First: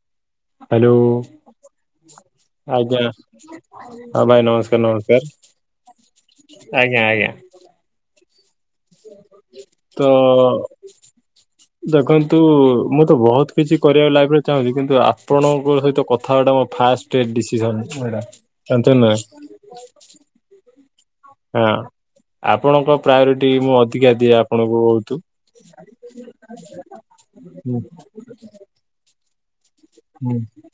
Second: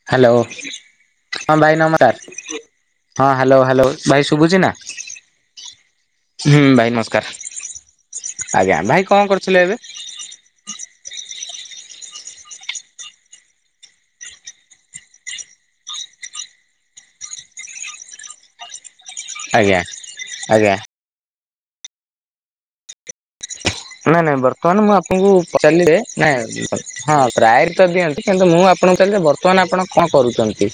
[inaudible] Hello ହଁ, ଆଜ୍ଞା hello hello ହଁ ଭାଇ ଶୁଭୁଚି ନା? ନମସ୍କାର ନମସ୍କାର ଆଜ୍ଞା ଆଜ୍ଞା ଆଜ୍ଞା, ଭାଇ କ'ଣ କରୁଥିଲେ ଏବେ? ତ ଦେଖନ୍ତୁ ମୁଁ ତ ବହୁତ୍ କିଛି କରିବାକୁ ଲାଇଫ୍ ରେ ଚାହୁଁଚି। କିନ୍ତୁ ଆପଣଙ୍କ ସହିତ କଥା ହବାଟା ଫା [inaudible] ଆଜ୍ଞା ଆଜ୍ଞା। ଆପଣଙ୍କ ପ୍ରାୟରିଟି ମୁଁ ଅଧିକା ନାଇଁ ଦିଏ ନାଇଁ ଆପଣଙ୍କୁ ବର୍ତ୍ତମାନ ମୁଁ ବହୁତ ଆପଣଙ୍କୁ ପଚାର୍ଲି ଯେ, ନାଇଁ ହଁ! ହୁଁ ପ୍ରା ମୁଁ ଆପଣଙ୍କୁ ବର୍ତ୍ତମାନ ଆପଣ କ'ଣ ହୁଁ। କରୁଚନ୍ତି?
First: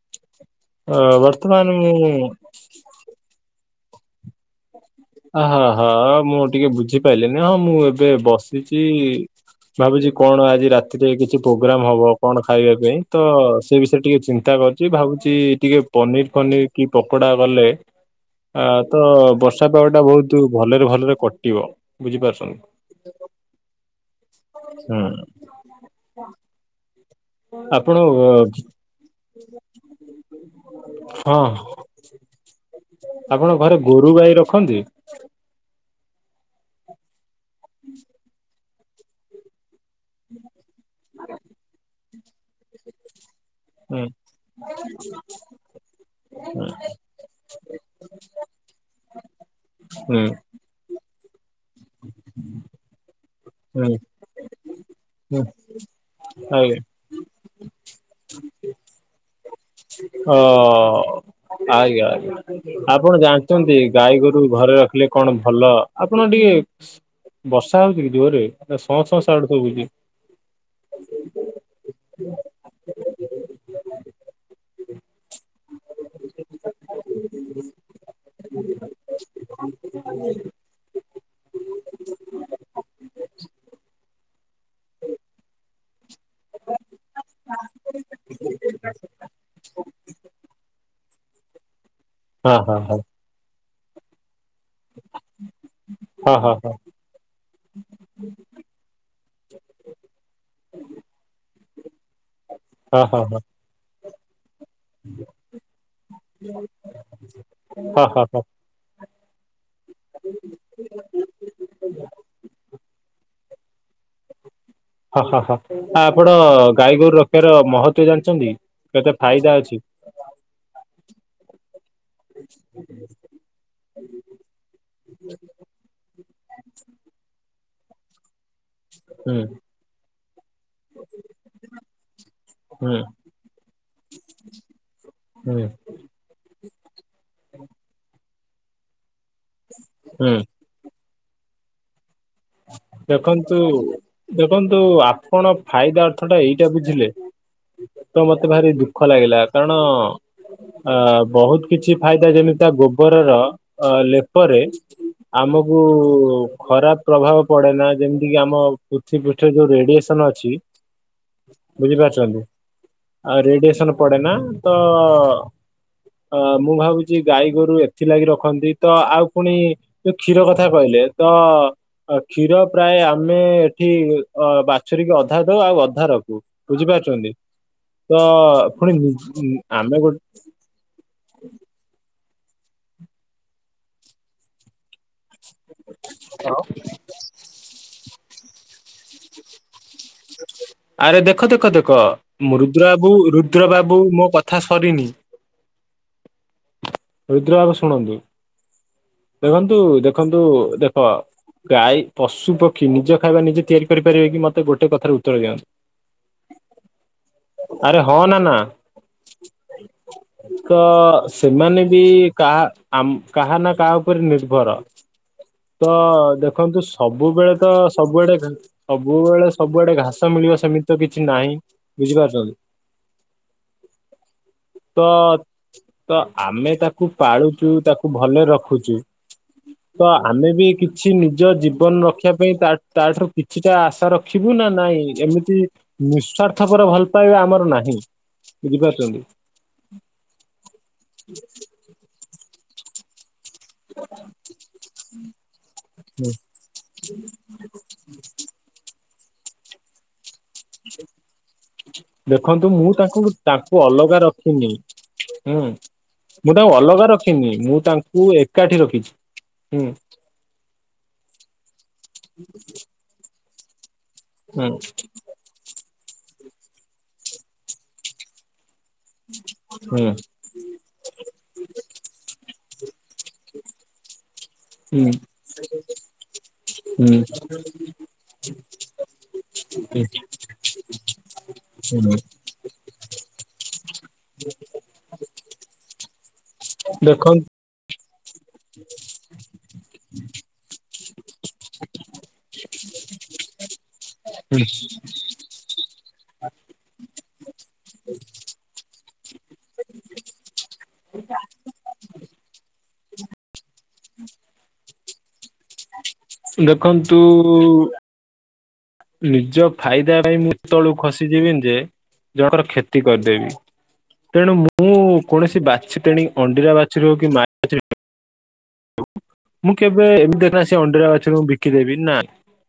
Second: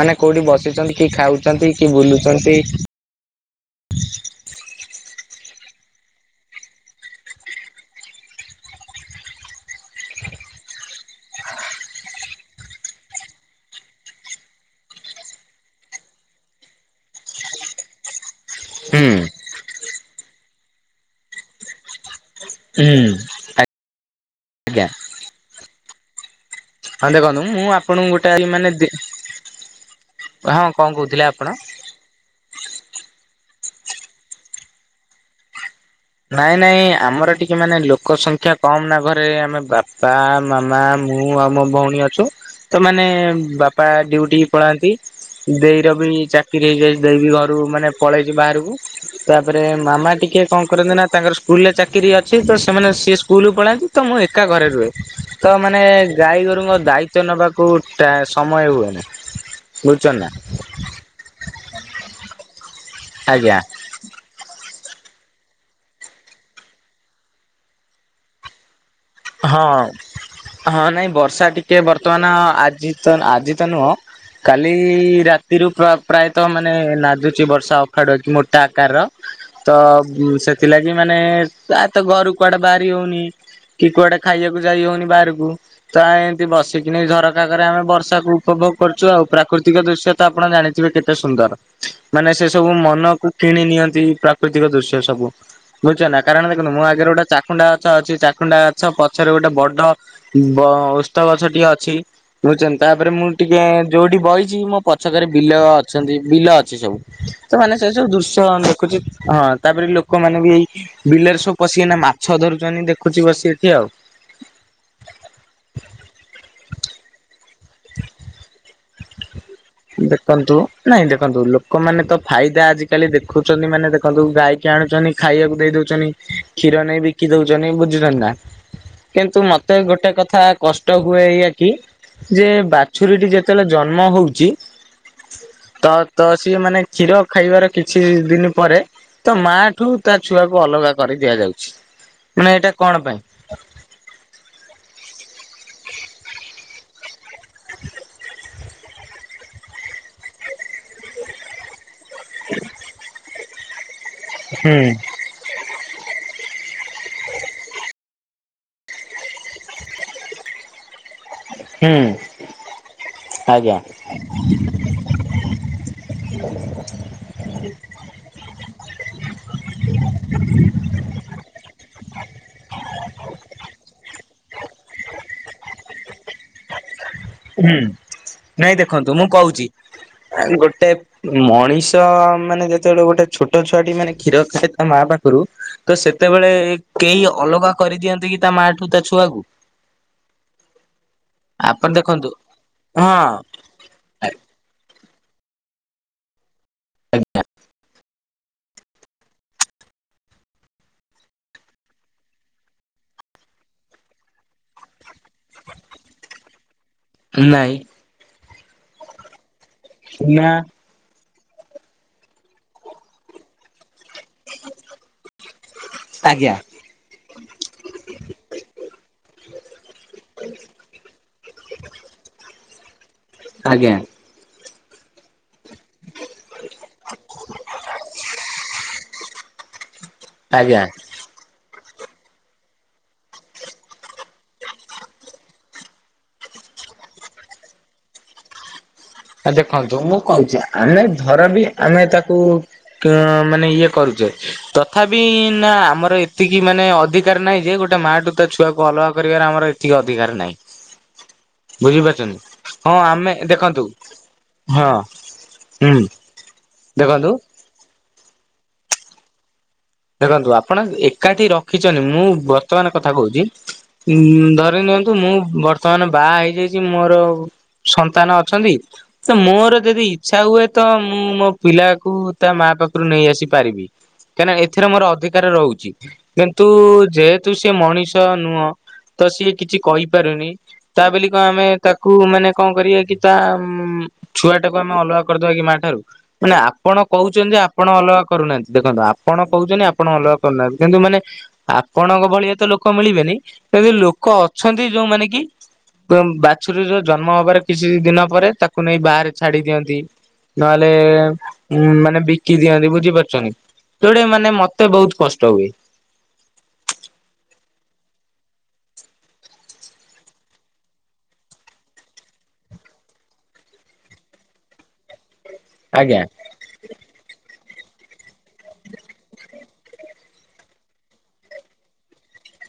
ମାନେ କଉଠି ଅ ବସିଚନ୍ତି, କି ବର୍ତ୍ତମାନ ଖାଉଚନ୍ତି, କି ମୁଁ ବୁଲୁଚନ୍ତି। ମୁଁ ଟିକେ ବୁଝିପାଇଲିନି, ହଁ ମୁଁ ଏବେ ବସିଚି। ଭାବୁଚି କ'ଣ ଆଜି ରାତିରେ କିଛି ପ୍ରୋଗ୍ରାମ ହବ, କ'ଣ ଖାଇବା ପାଇଁ ତ ସେ ବିଷୟରେ ଟିକେ ଚିନ୍ତା କ ଭାବୁଚି ଟିକେ ପନିର୍ ଫନିର୍ କି ପକୋଡ଼ା ତ ହୁଁ ବର୍ଷା ପାଗ ଟା ବହୁତୁ ଭଲରେ ଭଲରେ କଟିବ ବୁଝିପାରୁ ହୁଁ [inaudible] ହଁ ଦେଖନ୍ତୁ, ମୁଁ ଆପଣଙ୍କୁ ହଁ! କ'ଣ କହୁଥିଲେ ଆପଣ? ଆପଣ ଘରେ ଗୁରୁ ଗାଈ ରଖନ୍ତି? ନାଇଁ ନାଇଁ, ଆମର ଟିକେ ମାନେ ଲୋକ ସଂଖ୍ୟା କମ୍ ନା ଘରେ। ଆମେ ବା ବାପ-ମାମା ମୁଁ ଆଉ ମୋ ଭଉଣୀ ଅଛୁ। ତ ମାନେ ବାପା ହୁଁ ଡିଉଟି କି ପଳାନ୍ତି। ଦେଇର ବି ଚାକିରି ହେଇଯାଇଚି, ଦେଇ ବି ଘରୁ ମାନେ ପଳେଇଚି ବାହାରକୁ। ତା'ପରେ ମାମା ହୁଁ ହୁଁ ଟିକେ କ'ଣ କରନ୍ତି ନା ତାଙ୍କର ସ୍କୁଲରେ ଚା କିରି ଅଛି, ତ ସେମାନେ ସିଏ ସ୍କୁଲକୁ ପଳାନ୍ତି ହୁଁ ତ ମୁଁ ଏକା ଘରେ ରୁହେ। ହୁଁ ତ ମାନେ ଆଜ୍ଞା ଗାଈଗୋରୁଙ୍କ ଦାୟି ନବାକୁ ଟା ସମୟ ହୁଏନି। ବୁଝୁଛନ୍ତି ନା ହ ଆଜ୍ଞା ଆଜ୍ଞା। ଆପଣ ଆଜ୍ଞା। ଜାଣିଛନ୍ତି। ଗାଈ ଗୋରୁ ଘରେ ରଖିଲେ କଣ ଭଲ। ଆପଣ ଟିକେ ବର୍ଷା ହଉଛି କି ଜୋରରେ। ସଅଁ ସଅଁ ସାଉଣ୍ଡ ହଁ ସୁବୁଛି। ହଁ ନାଇଁ ବର୍ଷା ଟିକେ ବର୍ତ୍ତମାନ ଆଜି ତ ଆଜି ତ ନୁହଁ। କାଲି ରାତିରୁ ପ୍ର ପ୍ରାୟତଃ ମାନେ ନାଦୁଚି ବର୍ଷା ଅଖାଡୁକ ମୋଟା ଆକାରର। ତ ସେଥିଲାଗି ମାନେ ଆ ତ ଘରୁ କୁଆଡେ ବାହାରି ହଉନି। କି କୁଆଡେ ଖାଇବାକୁ ଯାଇ ହଉନି ବାହାରକୁ। ତ ଏମିତି ବସିକିନି ଝରକା କରେ ଆମେ ବର୍ଷାକୁ ଉପଭୋଗ କରୁଛୁ। ଆଉ ପ୍ରାକୃତିକ ଦୃଶ୍ୟ ତ ଆପଣ ଜାଣିଥିବେ କେତେ ସୁନ୍ଦର। ମାନେ ସେ ହଁ ସବୁ ହଁ ହଁ ମନକୁ କିଣି ନିଅନ୍ତି। ପ୍ରା ପ୍ରାକୃତିକ ଦୃଶ୍ୟ ସବୁ। ବୁଝିଛନା କାରଣ ହଁ ଦେଖୁ ମୋ ଆଗରେ ଗୋଟେ ଚାକୁୁଣ୍ଡା ଗଛ ଅଛି। ଚାଖୁଣ୍ଡା ଗଛ ପଛରେ ଗୋଟେ ବଡ ବ ଓସ୍ତ ଗଛଟିଏ ଅଛି। ବୁଛନ୍ତି ହଁ ତାପରେ ହଁ ମୁଁ ହଁ ହଁ ଟିକେ ଯୋଉଠି ବଇଛି। ମୋ ପଛକରେ ବିଲ ଅଛନ୍ତି ବିଲ ଅଛି ସବୁ। ତ ମାନେ ସେ ହଁ ସବୁ ହଁ ହଁ ଦୃଶ୍ୟ ଦେଖୁଛି ହଁ। ତାପରେ ଲୋକମାନେ ବି ଏଇ ବିଲରେ ସବୁ ପଶିକିନା ମାଛ ଧରୁଛନ୍ତି। ଦେଖୁଛି ବସି ଏଠି ଆଉ। ହଁ ହ ହଁ ଆପଣ ଗାଈ ଗୋରୁ ରଖିବାର ମହତ୍ବ ଜାଣିଛନ୍ତି। କେତେ ଫାଇଦା ଅଛି। ଦେଖନ୍ତୁ ନାଇଁ ଦେଖନ୍ତୁ। ଲୋକମାନେ ତ ଫାଇଦା ଆଜିକାଲି ଦେଖୁ ଛନ୍ତି ମାନେ ଦେଖନ୍ତୁ ଗାଈକି ଆଣୁଛନ୍ତି ଖାଇବାକୁ ଦେଇ ଦଉଛନ୍ତି। କ୍ଷୀର ନେଇ ବିକି ଦଉଛନ୍ତି ବୁଝୁଛନ୍ତି ନା। ଛ ହୁଁ କିନ୍ତୁ ମତେ ଗୋଟେ କଥା କଷ୍ଟ ହୁଏ। ଏଇଆ କି ଯେ ହୁଁ ବାଛୁରୀଟି ଯେତେବେଳେ ଜନ୍ମ ହଉଛି। ହୁଁ ତ ତ ସିଏ ମାନେ କ୍ଷୀର ଖାଇବାର କିଛି ଦିନ ପରେ ତ ମା ଠୁ ତା ହୁଁ ଛୁଆକୁ ଅଲଗା କରି ଦିଆଯାଉଛି। ମାନେ ଏଇଟା କଣ ପାଇଁ? ତୁ ଦେଖନ୍ତୁ ଆପଣ ଫାଇଦା ଅର୍ଥ ଟା ଏଇଟା ବୁଝିଲେ। ତ ମତେ ଭାରି ଦୁଃଖ ଲାଗିଲା। କାରଣ ଅ ବହୁତ କିଛି ଫାଇଦା ଯେମିତି ଗୋବରର ଲେପରେ ହୁଁ ଆମକୁ ଖରାପ ପ୍ରଭାବ ପଡେ ନା। ଯେମିତି କିି ଆମ ପୃଥିବି ପୁଷ୍ଟରେ ଯୋଉ ରେଡିଏସନ ଅଛି। ହୁଁ ବୁଝିପାରୁଛନ୍ତି। ଆଉ ଆଜ୍ଞା। ରେଡିଏସନ ପଡେ ନା। ତ ଅ ମୁଁ ଭାବୁଛି। ଗାଈ ଗୋରୁ ଏଥିଲାଗି ରଖନ୍ତି। ତ ଆଉ ପୁଣି ଯୋଉ କ୍ଷୀର କଥା କହିଲେ। ତ ଆ କ୍ଷୀର ପ୍ରାୟ ଆମେ ଏଠି ଅ ବାଛୁରୀକୁ ଅଧା ଦଉ। ଆଉ ଅଧା ରଖୁ। ବୁଝିପାରୁଛନ୍ତି। ହୁଁ ତ ନାଇଁ ପୁଣି ଦେଖନ୍ତୁ ମୁଁ କହୁଛି। ଆମେ ଗୋଟେ ଗୋଟେ ମଣିଷ ମାନେ ଯେତେବେଳେ ଗୋଟେ ଛୋଟ ଛୁଆଟି ମାନେ କ୍ଷୀର ଖାଏ ତା ମା ପା ରୁ ତ ସେତେବେଳେ କେହି ଅଲଗା କରିଦିଅନ୍ତି କି ତା ମା ଠୁ ତା ଛୁଆକୁ। ଆରେ ଦେଖ ଦେଖ ଆପଣ ଦେଖ ଦେଖନ୍ତୁ ମୁ ରୁଦ୍ର ବାବୁ ରୁଦ ହଁ ରୁଦ୍ର ବାବୁ ମୋ କଥା ସରିନି। ରୁଦ୍ର ବାବୁ ଶୁଣନ୍ତୁ। ଦେଖନ୍ତୁ ଦେଖନ୍ତୁ ଦେଖ। ଗାଈ ପଶୁ ପକ୍ଷୀ ନିଜ ଖାଇବା ନିଜ ତିଆରି କରିପାରିବେ କି ମତେ ଗୋଟେ କଥାରେ ଉତ୍ତର ଦିଅନ୍ତୁ। ନାଇଁ। ଆରେ ହଁ ନା ନା। ନା ତ‌ ସେମାନେ ବି କାହା କାହା ନା କାହା ଉପରେ ନିର୍ଭର। ତ ଆଜ୍ଞା ଦେଖନ୍ତୁ ସବୁବେଳେ ତ ସବୁଆଡେ ସବୁବେଳେ ସବୁଆଡେ ଘାସ ମିଳିବ ସେମିତି କିଛି ନାହିଁ ବୁଝିପାରୁଛନ୍ତି। ଆଜ୍ଞା ତ ତ ଆମେ ତାକୁ ପାଳୁଛୁ ତାକୁ ଭଲ ରଖୁଛୁ। ତ ଆମେ ବି ଆଜ୍ଞା। କିଛି ନିଜ ଜୀବନ ରଖି ରଖିବା ପାଇଁ ତାଠାରୁ କିଛିଟା ଆଶା ର ଦେଖିବୁ ନା ନାଇଁ। ଏମିତି ନିଃସ୍ଵାର୍ଥ ପରେ ଭଲ ପାଇବା ଆମର ନାହିଁ। ବୁଝିପାରୁଛନ୍ତି। ଆ ଦେଖନ୍ତୁ ମୁଁ କହୁଛି। ଆମେ ଧର ବି ଆମେ ତାକୁ କ ମାନେ ଇଏ କରୁଚେ ତଥାପି ନା ଆମର ହୁଁ। ଏତି କି ମାନେ ଅଧିକାର ନାହିଁ ଯେ ଗୋଟେ ମାଠୁ ତା ଛୁଆକୁ ଅଲଗା କରିବାର ଆମର ଏତିକି ଅଧିକାର ନାହିଁ। ବୁଝିପାରୁଛନ୍ତି ଦେଖନ୍ତୁ ମୁଁ ହଁ ତାଙ୍କୁ ଆମେ ତାଙ୍କୁ ଦେଖନ୍ତୁ ଅଲଗା ରଖିନି। ଇ ହଁ ଉଁ ହୁଁ ମୁଁ ତାଙ୍କୁ ଅଲଗା ଦେଖନ୍ତୁ ରଖିନି ମୁଁ ତାଙ୍କୁ ଏ ଏକାଠି ରଖିଛି ହୁଁ। ଦେଖନ୍ତୁ ଆପଣ ଏକାଠି ରଖିଚନ୍ତି ମୁଁ ବର୍ତ୍ତମାନ କଥା କହୁଚି। କିନ୍ ହୁଁ ଧରିନିଅନ୍ତୁ ମୁଁ ବର୍ ତ ମାନେ ବାହା ହେଇଯାଇଚି ମୋର ସନ୍ତାନ ଅଛନ୍ତି ତ ମୋର ଯଦି ହୁଁ ଇଚ୍ଛା ହୁଏ ତ ମୁଁ ମୋ ପିଲାକୁ ତା ମାଆ ପାଖରୁ ନେଇ ଆସିପାରିବି କାହିଁକିନା ଏ ଏଥିରେ ମୋର ହୁଁ ଅଧିକାର ରହୁଚି କିନ୍ତୁ ଯେହେତୁ ସିଏ ମଣିଷ ନୁହଁ ତ ସିଏ କିଛି ହୁଁ କହିପାରୁନି ତା ବୋଲି କଣ ଆମେ ତାକୁ ହୁଁ ମାନେ କଣ କରିବା କି ତା ଉମ୍ ଛୁଆଟାକୁ ଆମେ ଅଲଗା କରିଦବା କି ମାଠାରୁ। ମାନେ ଆପଣ ଦେଖନ୍ତୁ କହୁଚନ୍ତି ଯେ ଆପଣ ଅଲଗା କରୁନାହାନ୍ତି ଦେଖନ୍ତୁ ଆପଣ କୋହୁଚନ୍ତି ଆପଣ ଅଲଗା କରୁନାହାନ୍ତି କିନ୍ତୁ ମାନେ ଆପଣଙ୍କ ଭଳିଆ ତ ଲୋକ ମିଳିବେନି ତେବେ ଲୋ ଲୋକ ଅଛନ୍ତି ଯୋଉମାନେ କି ତମ୍ ବାଛୁରୀର ଜନ୍ମ ହବାର କିଛି ଦିନ ପରେ ତାକୁ ନେଇ ବାହାରେ ଛାଡିଦିଅନ୍ତି ନହେଲେ ଉଁ ମାନେ ବିକିଦିଅନ୍ତି ବୁଝିପାରୁଚନ୍ତି। ଯୋଉଟା କି ମାନେ ମତେ ବୋହୁତ କଷ୍ଟ ହୁଏ। ଦେଖନ୍ତୁ ନିଜ ଫାଇଦା ପାଇଁ ମୁଁ ଏତ ତଳକୁ ଖସିଯିବିନ ଯେ ଜଣଙ୍କର କ୍ଷତି କରିଦେବି। ତେଣୁ ମୁଁ କୌଣସି ବାଛି ଆଜ୍ଞା ତେଣିକି ଅଣ୍ଡିରା ବାଛୁରୀ ହୋଉ କି ମାଇ ବାଛୁରୀ ମୁଁ କେବେ ଏମି ଦେ ନା ସେ ଅଣ୍ଡିରା ବାଛୁରୀକୁ ବିକିଦେବି ନା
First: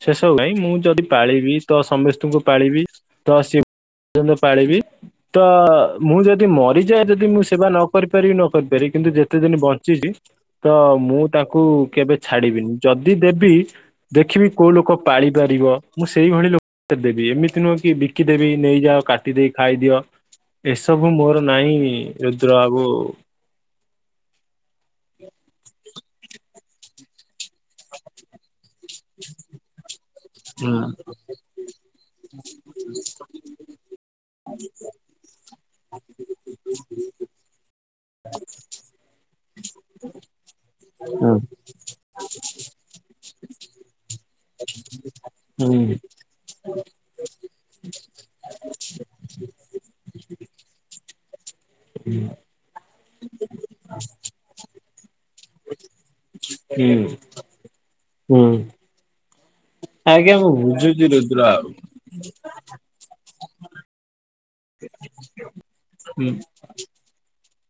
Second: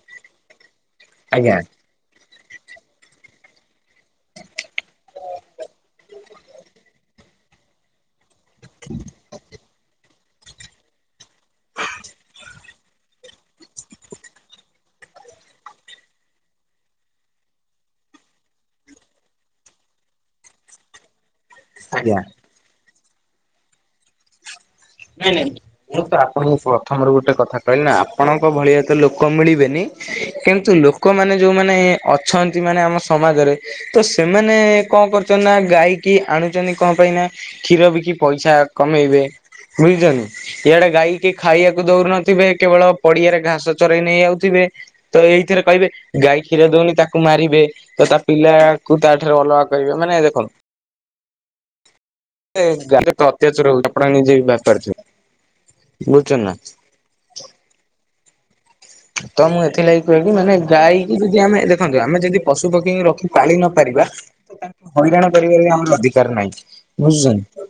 ସେ ସବୁ ନାଇଁ ମୁଁ ଯଦି ଆଜ୍ଞା ପାଳିବି ତ ସମସ୍ତେଙ୍କୁ ପାଳିବି ତ ସି ପର୍ଯ୍ୟନ୍ତ ପାଳିବି। ତ ମୁଁ ଯଦି ମରିଯାଏ ଯଦି ମୁଁ ସେବା ନ କରିପାରିବି ନ କରିପାରିବି କିନ୍ତୁ ଯେତେ ଦିନ ବଞ୍ଚିଚି ତ ମୁଁ ତାକୁ କେବେ ଛାଡିବିନି। ଯଦି ଦେବି ଦେଖିବି କୋଉ ଲୋକ ପାଳିପାରିବ ମୁଁ ସେଇଭଳି ଲୋ ଦେବି ଏମିତି ନୁହଁ କି ବିକିଦେବି ନେଇଯାଅ କାଟି ଦେଇ ଖାଇଦିଅ ଏସବୁ ମୋର ନାହିଁ ଆଜ୍ଞା। ରୁଦ୍ରବାବୁ। ନାଇଁ ନାଇଁ ମୁଁ ତ ଆପଣଙ୍କୁ ପ୍ରଥମରୁ ଗୋଟେ କଥା କହିଲି ନା ଆପଣଙ୍କ ଭଳିଆ ତ ଲୋକ ମିଳିବେନି କିନ୍ତୁ ହୁଁ। ଲୋକମାନେ ଯୋଉମାନେ ଅଛନ୍ତି ମାନେ ଆମ ସମାଜରେ ତ ସେମାନେ କଣ କରୁଚନ୍ତି ନା ଗାଇକି ଆଣୁଚନ୍ତି କଣ ପାଇଁ ନା କ୍ଷୀର ବିକି ପଇସା କମେଇବେ ବୁଝୁଚନ୍ତି ଇଆଡେ ଗାଈକି ହୁଁ ଖାଇବାକୁ ଦୋଉନ ଥିବେ କେବଳ ପଡିଆରେ ଘାସ ଚରେଇ ନେଇଯାଉଥିବେ ତ ଏଇଥିରେ ହୁଁ କହିବେ ଗାଈ କ୍ଷୀର ଦୋଉନି ତାକୁ ମାରିବେ ତ ତା ପିଲାକୁ ତାଠାରୁ ଅଲଗା କରିବେ ମାନେ ଦେଖନ୍ତୁ [inaudible] ଏ ଗାଈର ତ ଅତ୍ୟାଚାର ହୋଉଚି ଆପଣ ନିଜେ ଭାବିପାରୁଥିବେ ବୁଝଚନ୍ତି ନା ହୁଁ। ହୁଁ। ତ ମୁଁ ଏଥିଲାଗି କହିଲି ଆଜ୍ଞା ମୁଁ ମାନେ ବୁଝୁଛି ଗାଈକି ରୁଦ୍ର ଯଦି ଆମେ ବାବୁ ଦେଖନ୍ ଆମେ ଯଦି ପଶୁ ପକ୍ଷୀଙ୍କି ରଖି ପାଳି ନ ପାରିବା ତ ତାଙ୍କୁ ହଇରାଣ କରିବାରେ ବି ଆମ ହୁଁ ଅଧିକାର ନାହିଁ ବୁଝୁଚନ୍ତି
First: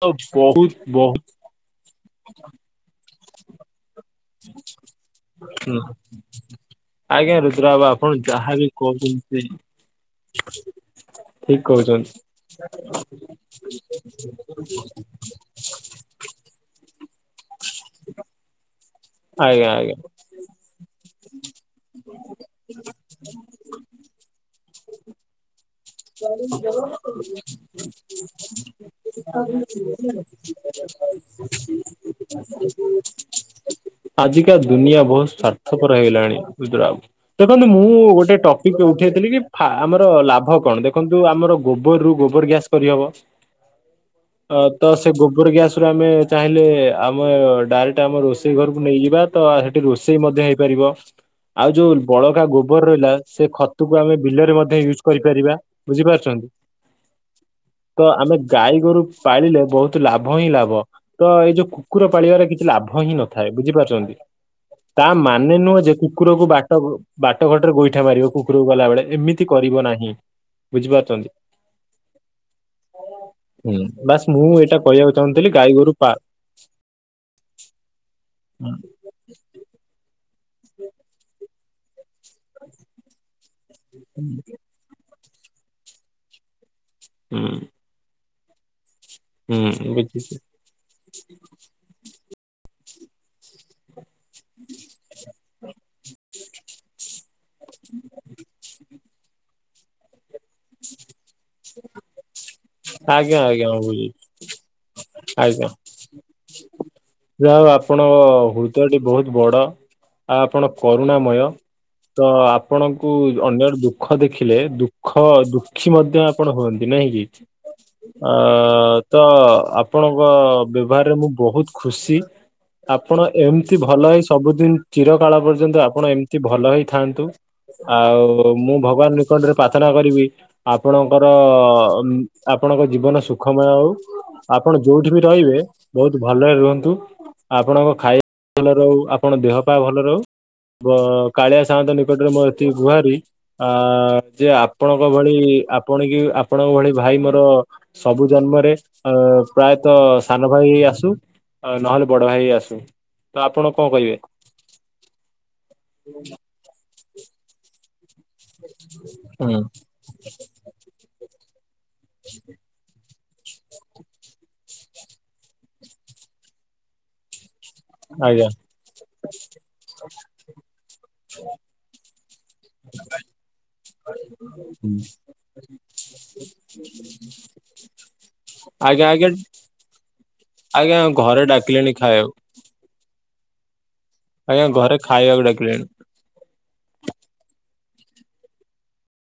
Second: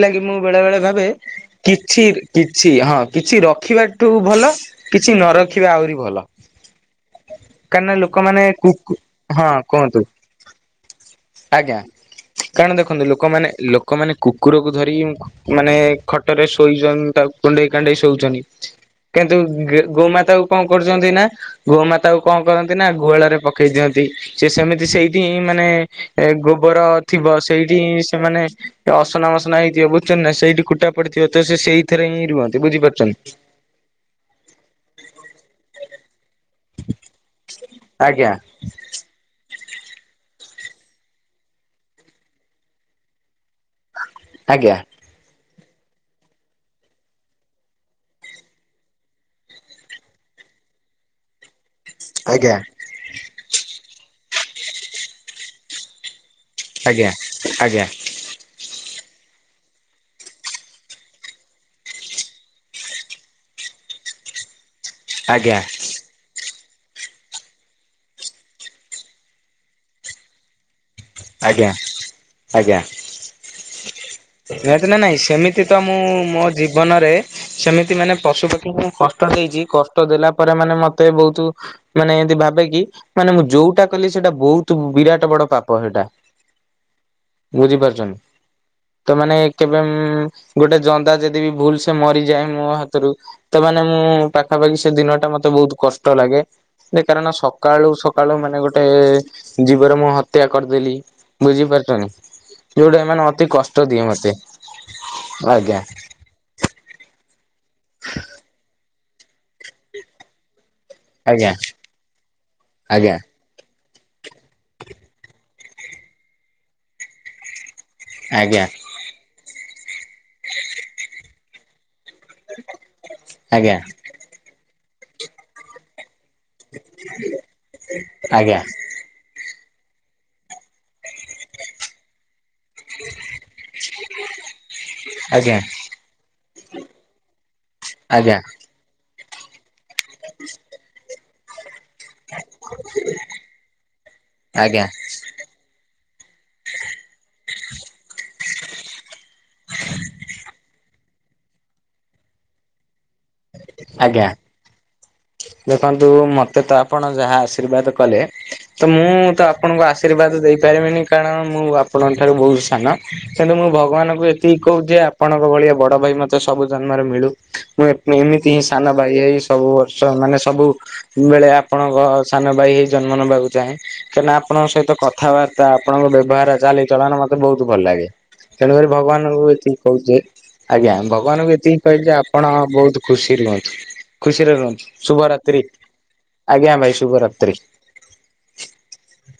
ତ ମୁଁ ବହୁତ ବେଳେବେଳେ ଭାବେ ବହୁତ କିଛି କିଛି ହଁ କିଛି ରଖିବାଠୁ ଭଲ କିଛି ନରଖିବା ହୁଁ ଆହୁରି ଭଲ। ଆଜ୍ଞା ରୁଦ୍ରବାବୁ କାହିଁକି ନା ଆପଣ ଲୋକମାନେ ଯାହାବି କୁକୁ କୋହୁଚନ୍ତି ହଁ କୁହନ୍ତୁ ଆଜ୍ଞା କାରଣ ଦେଖନ୍ତୁ ଲୋକମାନେ ଲୋକମାନେ କୁକୁରକୁ ଧରି ମାନେ ଖଟରେ ଶୋଇଛନ୍ ତାକୁ କୁଣ୍ଢଇ କାଣ୍ଢଇ ଶୋଉଚନ୍ତି। କାଇଁତ ଆଜ୍ଞା ଗା ଆଜ୍ଞା ଗୋମାତାକୁ କଣ କରୁଚନ୍ତି ନା ଗୋମାତାକୁ କଣ କରନ୍ତି ନା ଗୁହାଳରେ ପକେଇଦିଅନ୍ତି ସେ ସେମିତି ସେଇଠ ହିଁ ମାନେ [inaudible] [inaudible] ଗୋବର ଥିବ ସେଇଠି ସେମାନେ ଅସନା ମସନା ହେଇଥିବ ବୁଝୁଛନ୍ତି ନା ସେଇଠି କୁଟା ପଡିଥିବ ତ ସେ ସେଇଥିରେ ହିଁ ରୁହନ୍ତି ବୁଝିପାରୁଛନ୍ତି ଆଜିକା ଦୁନିଆ ବହୁତ ସ୍ୱାର୍ଥପର ହେଇଗଲାଣି ରୁଦ୍ର ବାବୁ ଦେଖନ୍ତୁ ମୁଁ ଆଜ୍ଞା ଗୋଟେ ଟକ୍ ଟିକ ଉଠେଇଥିଲି କି ଆମର ଲାଭ କଣ ଦେଖନ୍ତୁ ଆମର ଗୋବର ରୁ ଗୋବର ଗ୍ୟାସ କରିହବ। ଅ ଆଜ୍ଞା ତ ସେ ଗୋବର ଗ୍ୟାସ ଏଥିରୁ ଆମେ ଚାହିଁଲେ ଆମେ ଡାଇରେକ୍ଟ ଆମ ରୋଷେଇ ଘରକୁ ନେଇଯିବା ତ ହେଠି ରୋଷେଇ ପାରିବ। ଆଉ ଯୋଉ ବଳକା ଆଜ୍ଞା ଗୋବର ରହିଲା ସେ ଖତକୁ ଆମେ ବିଲରେ ମଧ୍ୟ ୟୁଜ୍ କରିପାରିବା। ବୁଝିପାରୁଛନ୍ତି। ଆଜ୍ଞା ଆଜ୍ଞା। ତ ଆମେ ଗାଈ ଗୋରୁ ପାଳିଲେ ବହୁତ ଲାଭ ହିଁ ଲାଭ। ତ ଏଇ ଯୋଉ କୁକୁର ପାଳିବାରେ କିଛି ଲାଭ ହିଁ ନଥାଏ ବୁଝିପାରୁଛନ୍ତି। ତା ମାନେ ଆଜ୍ଞା ନୁହଁ ଯେ କୁ କୁକୁରକୁ ବାଟ ବାଟ ଘାଟରେ ଗୋଇଠା ମାରିବ କୁକୁରକୁ ଗଲାବେଳେ ଏମିତି କରିବ ନାହିଁ। ବୁଝିପାରୁଛନ୍ତି। ଆଜ୍ଞା ଆଜ୍ଞା। ହୁଁ ବାସ୍ ମୁଁ ଏଇଟା ନିହାତି ନା ନାଇଁ କହିବାକୁ ଚାହୁଁଥିଲି ସେମିତି ତ ଗାଈଗୋରୁ ମୁଁ ପା ମୋ ଜୀବନରେ ସେମିତି ମାନେ ପଶୁପକ୍ଷୀଙ୍କୁ କ କଷ୍ଟ ଦେଇଛି କଷ୍ଟ ଦେଲା ପରେ ମାନେ ମତେ ବହୁତୁ ମାନେ ଏମତି ଭାବେ କିି ମାନେ ମୁଁ ଯୋଉଟା କଲି ସେଇଟା ବହୁତ୍ ବିରାଟ ବଡ ପାପ ହେଟା। ହୁଁ। ବୁଝିପାରିଛନ୍ତି ତା ମାନେ ହୁଁ କେବେ ମ୍ ବୁଝୁଛି ଗୋଟେ ଜନ୍ଦା ଯଦି ବି ଭୁଲ୍ ସେ ମରିଯାଏ ମୋ ହାତରୁ ତା ମାନେ ମୁଁ ପାଖାପାଖି ସେ ଦିନ ଟା ମତେ ବହୁତ କଷ୍ଟ ଲାଗେ। ସେ କାରଣ ସକାଳୁ ସକାଳୁ ମାନେ ଗୋଟେ ଏ ଯିବରେ ମୁଁ ହତ୍ୟା କରିଦେଲି ବୁଝିପାରୁଛନ୍ତି। ଯୋଉଟା ଏ ମାନେ ଆଜ୍ଞା ଅତି ଆଜ୍ଞା ମୁଁ କଷ୍ଟ ଦିଏ ବୁଝୁଛି ମତେ। ଆଜ୍ଞା ଯାହାହଉ ଆପଣଙ୍କ ହୃଦୟଟି ବହୁତ ବଡ ଆ ଆପଣ କରୁଣାମୟ ଆଜ୍ଞା ତ ଆପଣଙ୍କୁ ଆଜ୍ଞା। ଅନ୍ୟର ଦୁଃଖ ଦେଖିଲେ ଦୁଃଖ ଦୁଃଖୀ ମଧ୍ୟ ଆପଣ ହୁଅନ୍ତି ନା କି? ଅ ଆଜ୍ଞା ତ ଆପଣଙ୍କ ବ୍ୟବହାରରେ ମୁଁ ବହୁତ ଖୁସି।। ହ [unintelligible] ଆପଣ ଏମିତି ଭଲ ହେଇ ସବୁଦିନ ଚିର କଳ ପର୍ଯ୍ୟନ୍ତ ଆପଣ ଏମିତି ଭଲ ହେଇଥାଆନ୍ତୁ। ଆଉ ଆଜ୍ଞା ମୁଁ ଭଗବାନ ନିକଟରେ ପ୍ରାର୍ଥନା କରିବି ଆପଣଙ୍କର ଆପଣଙ୍କ ଜୀବନ ସୁଖମୟ ହଉ। ଆପଣ ଯୋଉଠି ବି ରହିବେ ଆଜ୍ଞା ବହୁତ ଭଲରେ ରୁହନ୍ତୁ ଆପଣଙ୍କ ଆଜ୍ଞା ଆଜ୍ଞା ଖାଇବା ଭଲରେ ରହୁ ଆପଣ ଆପଣ ଦେହ ପା ଭଲ ରହୁ, ପ କାଳିଆ ସାହାନ୍ତ ନିକଟରେ ମୁଁ ଏତିକି ଗୁହାରି ଆ ଯେ ଆଜ୍ଞା ଆପଣଙ୍କ ଭଳି ଆପଣ କି ଆପଣଙ୍କ ଭଳି ଭାଇ ମୋର ସବୁ ଜନ୍ମରେ ଅ ପ୍ରାୟତଃ ସାନ ଭାଇ ଆସୁ ଆ ନହେଲେ ବଡ ଭାଇ ଆସୁ। ତ ଆପଣ କଣ କହିବେ? ଆଜ୍ଞା। ଦେଖନ୍ତୁ ମତେ ତ ଆପଣ ଯାହା ଆଶୀର୍ବାଦ କଲେ ତ ମୁଁ ତ ହୁଁ ଆପଣଙ୍କୁ ଆଶ ଆଶୀର୍ବାଦ ଦେଇପାରିବିନି କାରଣ ମୁଁ ଆପଣଙ୍କ ଠାରୁ ବହୁତ ସାନ କିନ୍ତୁ ମୁଁ ଭଗବାନଙ୍କୁ ଏତିକି କହୁଛି ଯେ ଆପ ଆପଣଙ୍କ ଭଳିଆ ବଡ଼ ଭାଇ ମତେ ସବୁ ଜନ୍ମରେ ମିଳୁ। ମୁଁ ଆଜ୍ଞା ଏମିତି ହିଁ ସାନ ଭାଇ ହୋଇ ସବୁ ବର୍ଷ ମାନେ ସବୁ ବେଳେ ଆପଣଙ୍କ ସାନ ଭାଇ ହେଇ ଜନ୍ମ ନେବାକୁ ଚାହେଁ। କାହିଁକିନା ଆପଣଙ୍କ ସହିତ କଥାବାର୍ତ୍ତା ଆପଣଙ୍କ ବ୍ୟବହାର ଚାଲିଚଳନ ମତେ ବହୁତ ଭଲ ଲାଗେ। ତେଣୁକରି ଆଜ୍ଞା ଆଜ୍ଞା ଭଗବାନଙ୍କୁ ଏତିକି କହୁଛି ଯେ ଆଜ୍ଞା ଘରେ ଭଗବାନଙ୍କୁ ଏତିକି ଡାକିଲେଣି କହିଚି ଯେ ଖାଇବାକୁ। ଆପଣ ବହୁତ ଖୁସିରେ ରୁହନ୍ତୁ, ଖୁସିରେ ଆଜ୍ଞା ରୁହନ୍ତୁ ଘରେ ଖାଇବାକୁ ଶୁଭରାତ୍ରି ଡାକିଲେଣି। ଆଜ୍ଞା ଭାଇ ଶୁଭରାତ୍ରି।